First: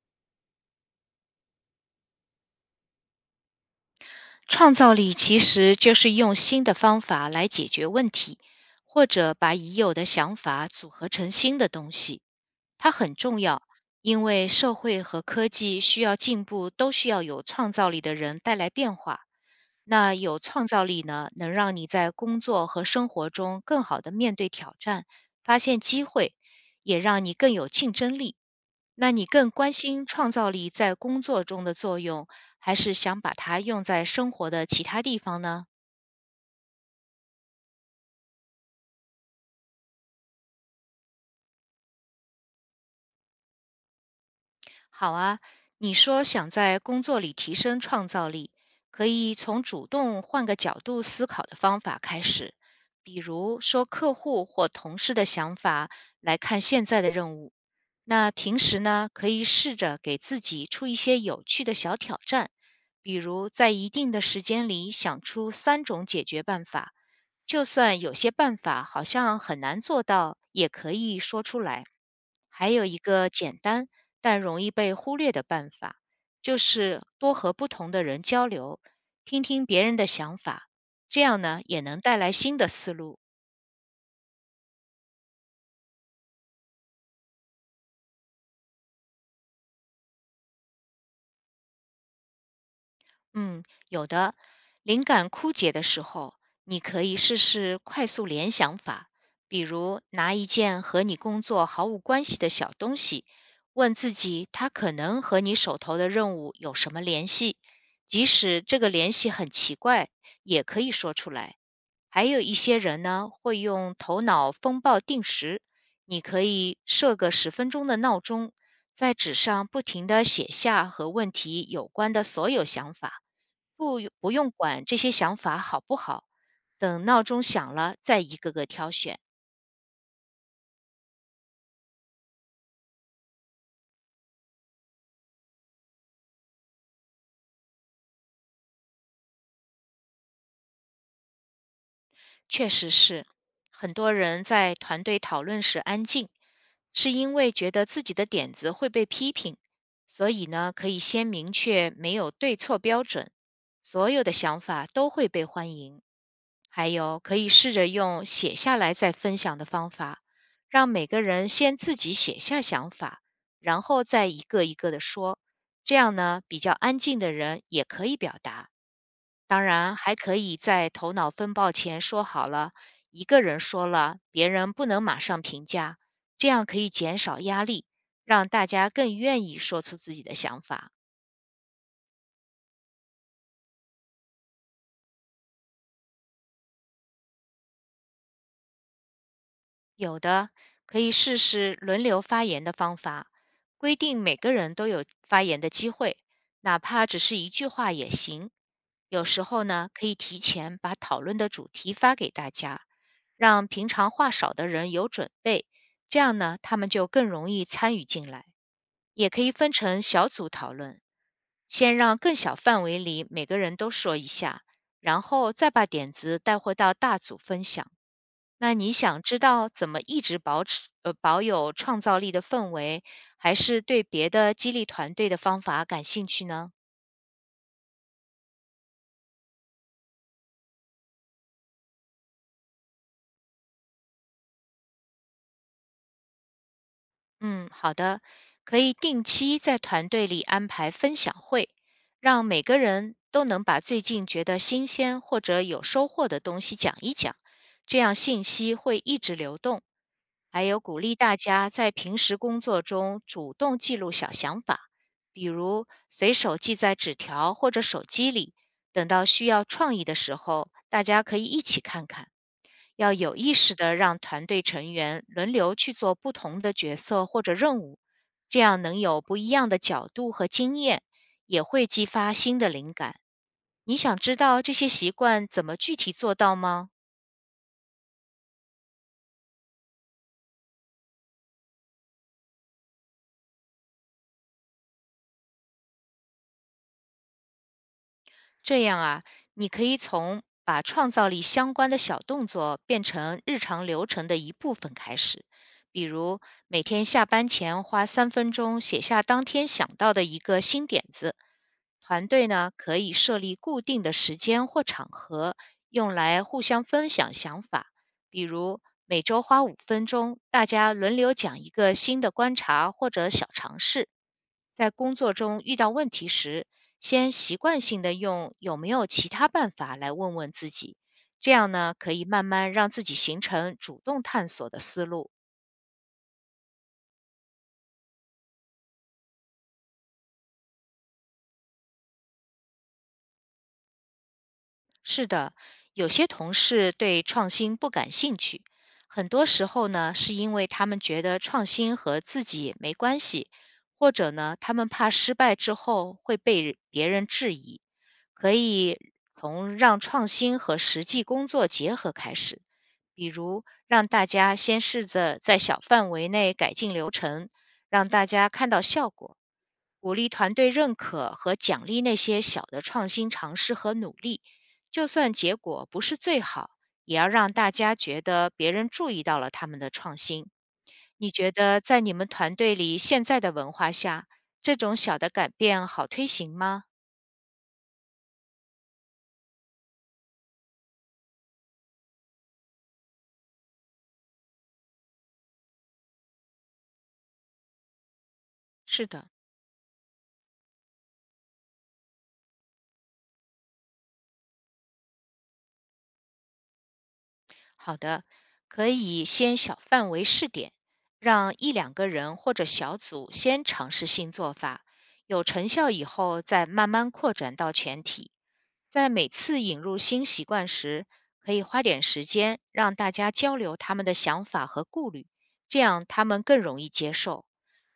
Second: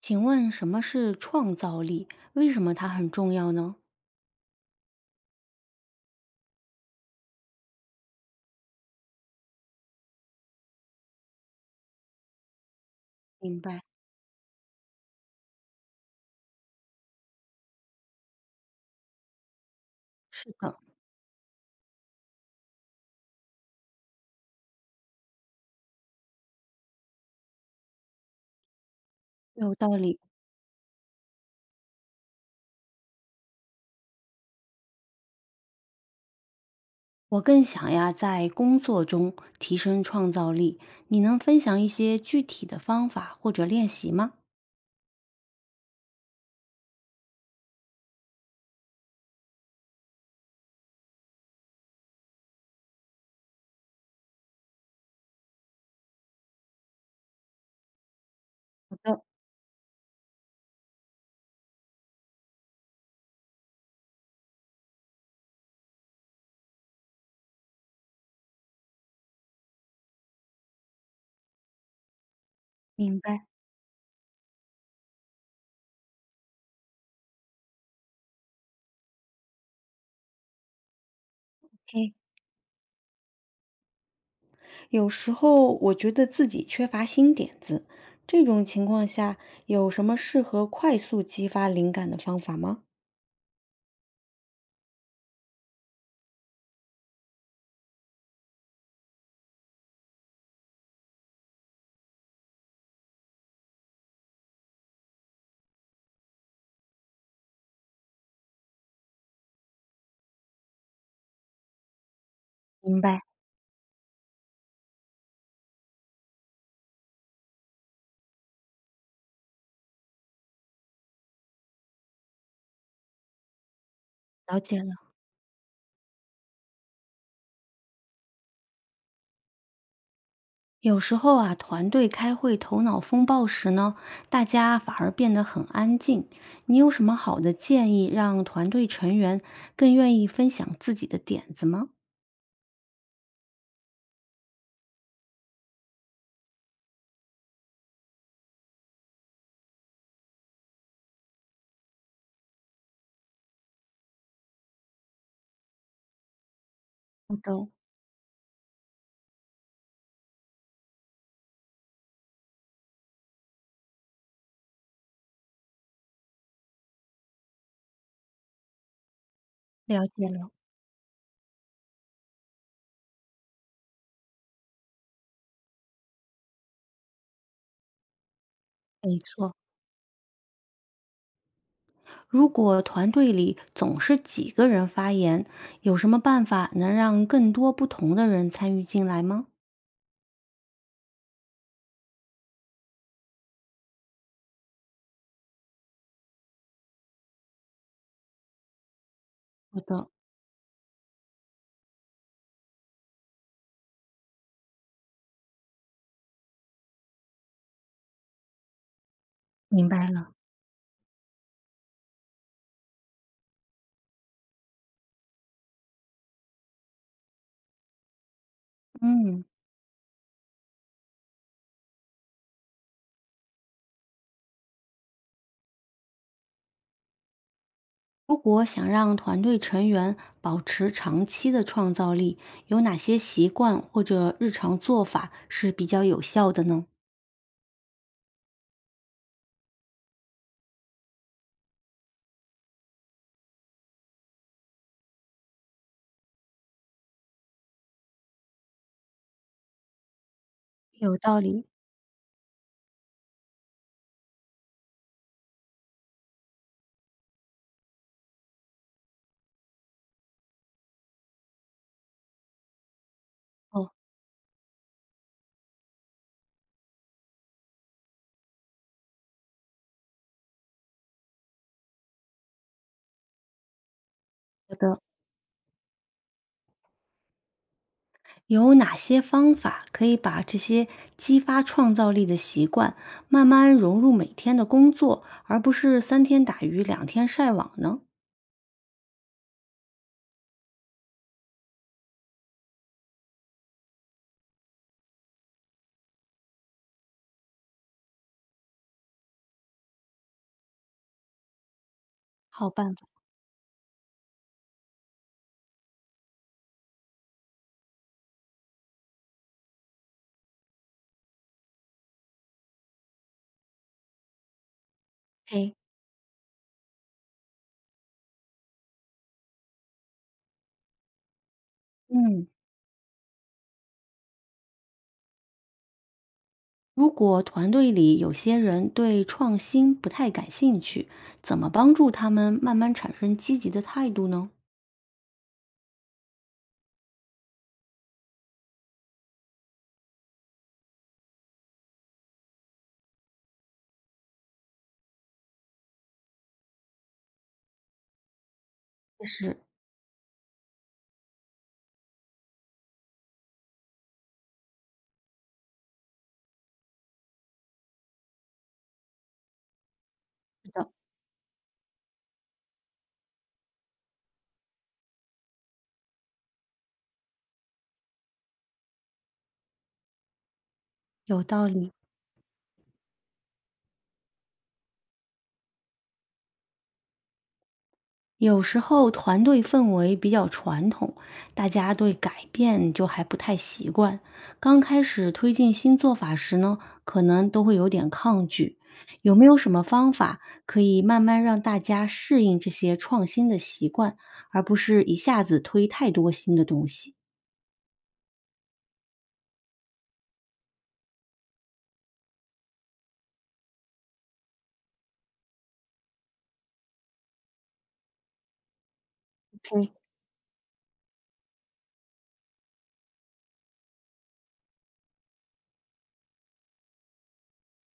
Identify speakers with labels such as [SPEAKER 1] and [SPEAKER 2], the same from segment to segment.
[SPEAKER 1] 请问什么是创造力？为什么它很重要呢？
[SPEAKER 2] 创造力其实就是用新的方法来解决问题，或者把已有的想法组合成新的东西。它很重
[SPEAKER 1] 明
[SPEAKER 2] 要，
[SPEAKER 1] 白，
[SPEAKER 2] 因为社会和科技需要进步，都需要有创造力的人带来变化。那有
[SPEAKER 1] 是
[SPEAKER 2] 创
[SPEAKER 1] 的，
[SPEAKER 2] 造力呢，能让你在工作和生活中更好的面对挑战，发现机会，也让你更有竞争力。那你更关
[SPEAKER 1] 有道
[SPEAKER 2] 心
[SPEAKER 1] 理。
[SPEAKER 2] 创造力在工作中的作用，还是想把它用在生活的其他地方呢？
[SPEAKER 1] 我更想呀，在工作中提升创造力。你能分享一些具体的方法或者练习吗？
[SPEAKER 2] 好啊，你说想在工作里提升创造力，可以从主动换个角度思考的方法开始，比如说客户或同事的想法来看现在的任务。那平时
[SPEAKER 1] 好
[SPEAKER 2] 呢，
[SPEAKER 1] 的，
[SPEAKER 2] 可以试着给自己出一些有趣的小挑战，比如在一定的时间里想出3种解决办法，就算有些办法好像很难做到，也可以说出来。还有一
[SPEAKER 1] 明
[SPEAKER 2] 个
[SPEAKER 1] 白。
[SPEAKER 2] 简单但容易被忽略的办法，就是多和不同的人交流，听听别人的想法，这样呢也能
[SPEAKER 1] OK，
[SPEAKER 2] 带来新的思路。
[SPEAKER 1] 有时候我觉得自己缺乏新点子，这种情况下有什么适合快速激发灵感的方法吗？
[SPEAKER 2] 嗯，有的，灵感枯竭的时候，你可以试试快速联想法，比如拿一件和你工作毫无关系的小东西，问自己它可能和你手头的任务有什么联系，即使这个联系很奇怪，也可以说出来。还有一些
[SPEAKER 1] 明
[SPEAKER 2] 人
[SPEAKER 1] 白，
[SPEAKER 2] 呢，会用头脑风暴定时，你可以设个10分钟的闹钟，在纸上不停地写下和问题有关的所有想法，不不用
[SPEAKER 1] 了解
[SPEAKER 2] 管
[SPEAKER 1] 了。
[SPEAKER 2] 这些想法好不好，等闹钟响了再一个个挑选。
[SPEAKER 1] 有时候啊，团队开会头脑风暴时呢，大家反而变得很安静。你有什么好的建议，让团队成员更愿意分享自己的点子吗？
[SPEAKER 2] 确实是，很多人在团队讨论时安静，是因为觉得自己的点子会被批评，所以呢，可以先明确没有对错标准，所有的想法都会被欢迎。还有，
[SPEAKER 1] 我
[SPEAKER 2] 可以
[SPEAKER 1] 都
[SPEAKER 2] 试着用写下来再分享的方法，让每个人先自己写下想法，然后再一个一个的说，这样呢，比较安静的人也可以表达。当然，
[SPEAKER 1] 了
[SPEAKER 2] 还
[SPEAKER 1] 解
[SPEAKER 2] 可
[SPEAKER 1] 了。
[SPEAKER 2] 以在头脑风暴前说好了，一个人说了，别人不能马上评价，这样可以减少压力，让大家更
[SPEAKER 1] 没
[SPEAKER 2] 愿
[SPEAKER 1] 错，
[SPEAKER 2] 意说出自己的想法。
[SPEAKER 1] 如果团队里总是几个人发言，有什么办法能让更多不同的人参与进来吗？
[SPEAKER 2] 有的，可以试试轮流发言的方法，规定每个人都有发言的机会，哪怕只是一句话也行。有时候
[SPEAKER 1] 好
[SPEAKER 2] 呢，可
[SPEAKER 1] 的，
[SPEAKER 2] 以提前把讨论的主题发给大家，让平常话少的人有准备，这样呢，他们就更容易参与进来。也可以分
[SPEAKER 1] 明
[SPEAKER 2] 成
[SPEAKER 1] 白
[SPEAKER 2] 小
[SPEAKER 1] 了。
[SPEAKER 2] 组讨论，先让更小范围里每个人都说一下，然后再把点子带回到大组分享。那你想知
[SPEAKER 1] 嗯，
[SPEAKER 2] 道怎么一直保持保有创造力的氛围，还是对别的激励团队的方法感兴趣呢？
[SPEAKER 1] 如果想让团队成员保持长期的创造力，有哪些习惯或者日常做法是比较有效的呢？
[SPEAKER 2] 嗯，好的，可以定期在团队里安排分享会，让每个人都能把最近觉得新鲜或者有收获的东西讲一讲，这样信息会一直流动。还有鼓励
[SPEAKER 1] 有
[SPEAKER 2] 大
[SPEAKER 1] 道理。
[SPEAKER 2] 家在平时工作中主动记录小想法，比如随手记在纸条或者手机里，等到需要创意的时候，大家可以一起看看。要有意识
[SPEAKER 1] 哦，
[SPEAKER 2] 的让团队成员轮流去做不同的角色或者任务，这样能有不一样的角度和经验，也会激发新的灵感。你想知道这
[SPEAKER 1] 好
[SPEAKER 2] 些
[SPEAKER 1] 的。
[SPEAKER 2] 习惯怎么具体做到吗？
[SPEAKER 1] 有哪些方法可以把这些激发创造力的习惯慢慢融入每天的工作，而不是三天打鱼两天晒网呢？
[SPEAKER 2] 这样啊，你可以从把创造力相关的小动作变成日常流程的一部分开始，比如每天下班前花3分钟写下当天想到的一个新点子。团队
[SPEAKER 1] 好
[SPEAKER 2] 呢
[SPEAKER 1] 办
[SPEAKER 2] 可
[SPEAKER 1] 法。
[SPEAKER 2] 以设立固定的时间或场合，用来互相分享想法，比如每周花5分钟，大家轮流讲一个新的观察或者小尝试。在工作中
[SPEAKER 1] 嘿，
[SPEAKER 2] 遇到问题时，先习惯性的用"有没有其他办法"来问问自己，这样呢，可以慢
[SPEAKER 1] 嗯。
[SPEAKER 2] 慢让自己形成主动探索的思路。
[SPEAKER 1] 如果团队里有些人对创新不太感兴趣，怎么帮助他们慢慢产生积极的态度呢？
[SPEAKER 2] 是的，有些同事对创新不感兴趣，很多时候呢，是因为他们觉得创新和自己没关系，或者呢，他们怕失败之后会被别人质疑。可以
[SPEAKER 1] 是，
[SPEAKER 2] 从让创新和实际工作结合开始，比如让大家先试着在小范围内改进流程，让大家看到效果，鼓励团队认可和奖励那些小的创新尝试和努力。就算结果不是最好，也要让大家觉得别人注意到了他们的创新。你
[SPEAKER 1] 有
[SPEAKER 2] 觉
[SPEAKER 1] 道
[SPEAKER 2] 得
[SPEAKER 1] 理。
[SPEAKER 2] 在你们团队里现在的文化下，这种小的改变好推行吗？
[SPEAKER 1] 有时候团队氛围比较传统，大家对改变就还不太习惯。刚开始推进新做法时呢，可能都会有点抗拒。
[SPEAKER 2] 是的。
[SPEAKER 1] 有没有什么方法可以慢慢让大家适应这些创新的习惯，而不是一下子推太多新的东西？
[SPEAKER 2] 好的，可以先小范围试点，让一两个人或者小组先尝试新做法，有成效以后再慢慢扩展到全体。在每次引
[SPEAKER 1] 嗯，
[SPEAKER 2] 入新习惯时，可以花点时间让大家交流他们的想法和顾虑，这样他们更容易接受。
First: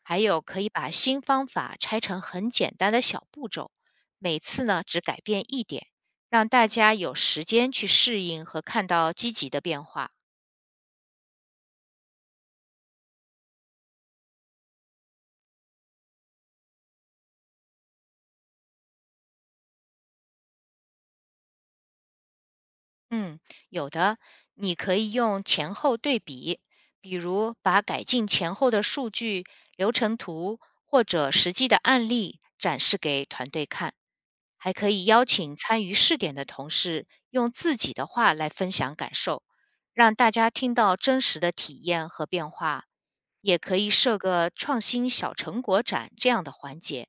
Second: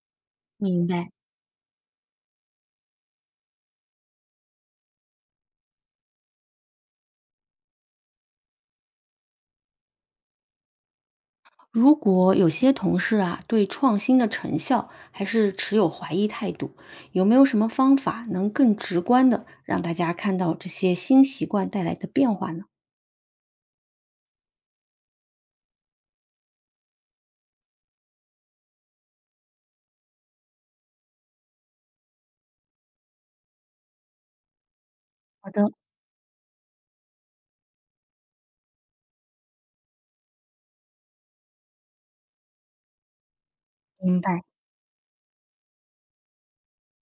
[SPEAKER 2] 还有，可以
[SPEAKER 1] 明
[SPEAKER 2] 把
[SPEAKER 1] 白。
[SPEAKER 2] 新方法拆成很简单的小步骤，每次呢只改变一点。让大家有时间去适应和看到积极的变化。
[SPEAKER 1] 如果有些同事啊，对创新的成效还是持有怀疑态度，有没有什么方法能更直观的让大家看到这些新习惯带来的变化呢？
[SPEAKER 2] 嗯，有的，你可以用前后对比，比如把改进前后的数据、流程图或者实际的案例展示给团队看，还可以邀
[SPEAKER 1] 好
[SPEAKER 2] 请
[SPEAKER 1] 的，
[SPEAKER 2] 参与试点的同事用自己的话来分享感受，让大家听到真实的体验和变化。也可以设
[SPEAKER 1] 明白。
[SPEAKER 2] 个创新小成果展这样的环节，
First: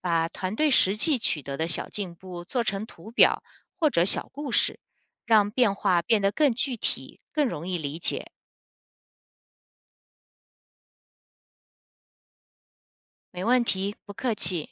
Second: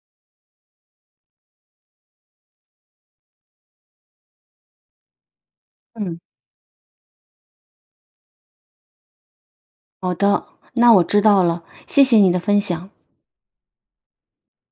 [SPEAKER 2] 把团队实际取得的小进步做成图表或者小故事，让变化
[SPEAKER 1] 嗯，
[SPEAKER 2] 变得更具体、更容易理解。
[SPEAKER 1] 好的，那我知道了，谢谢你的分享。
[SPEAKER 2] 没问题，不客气。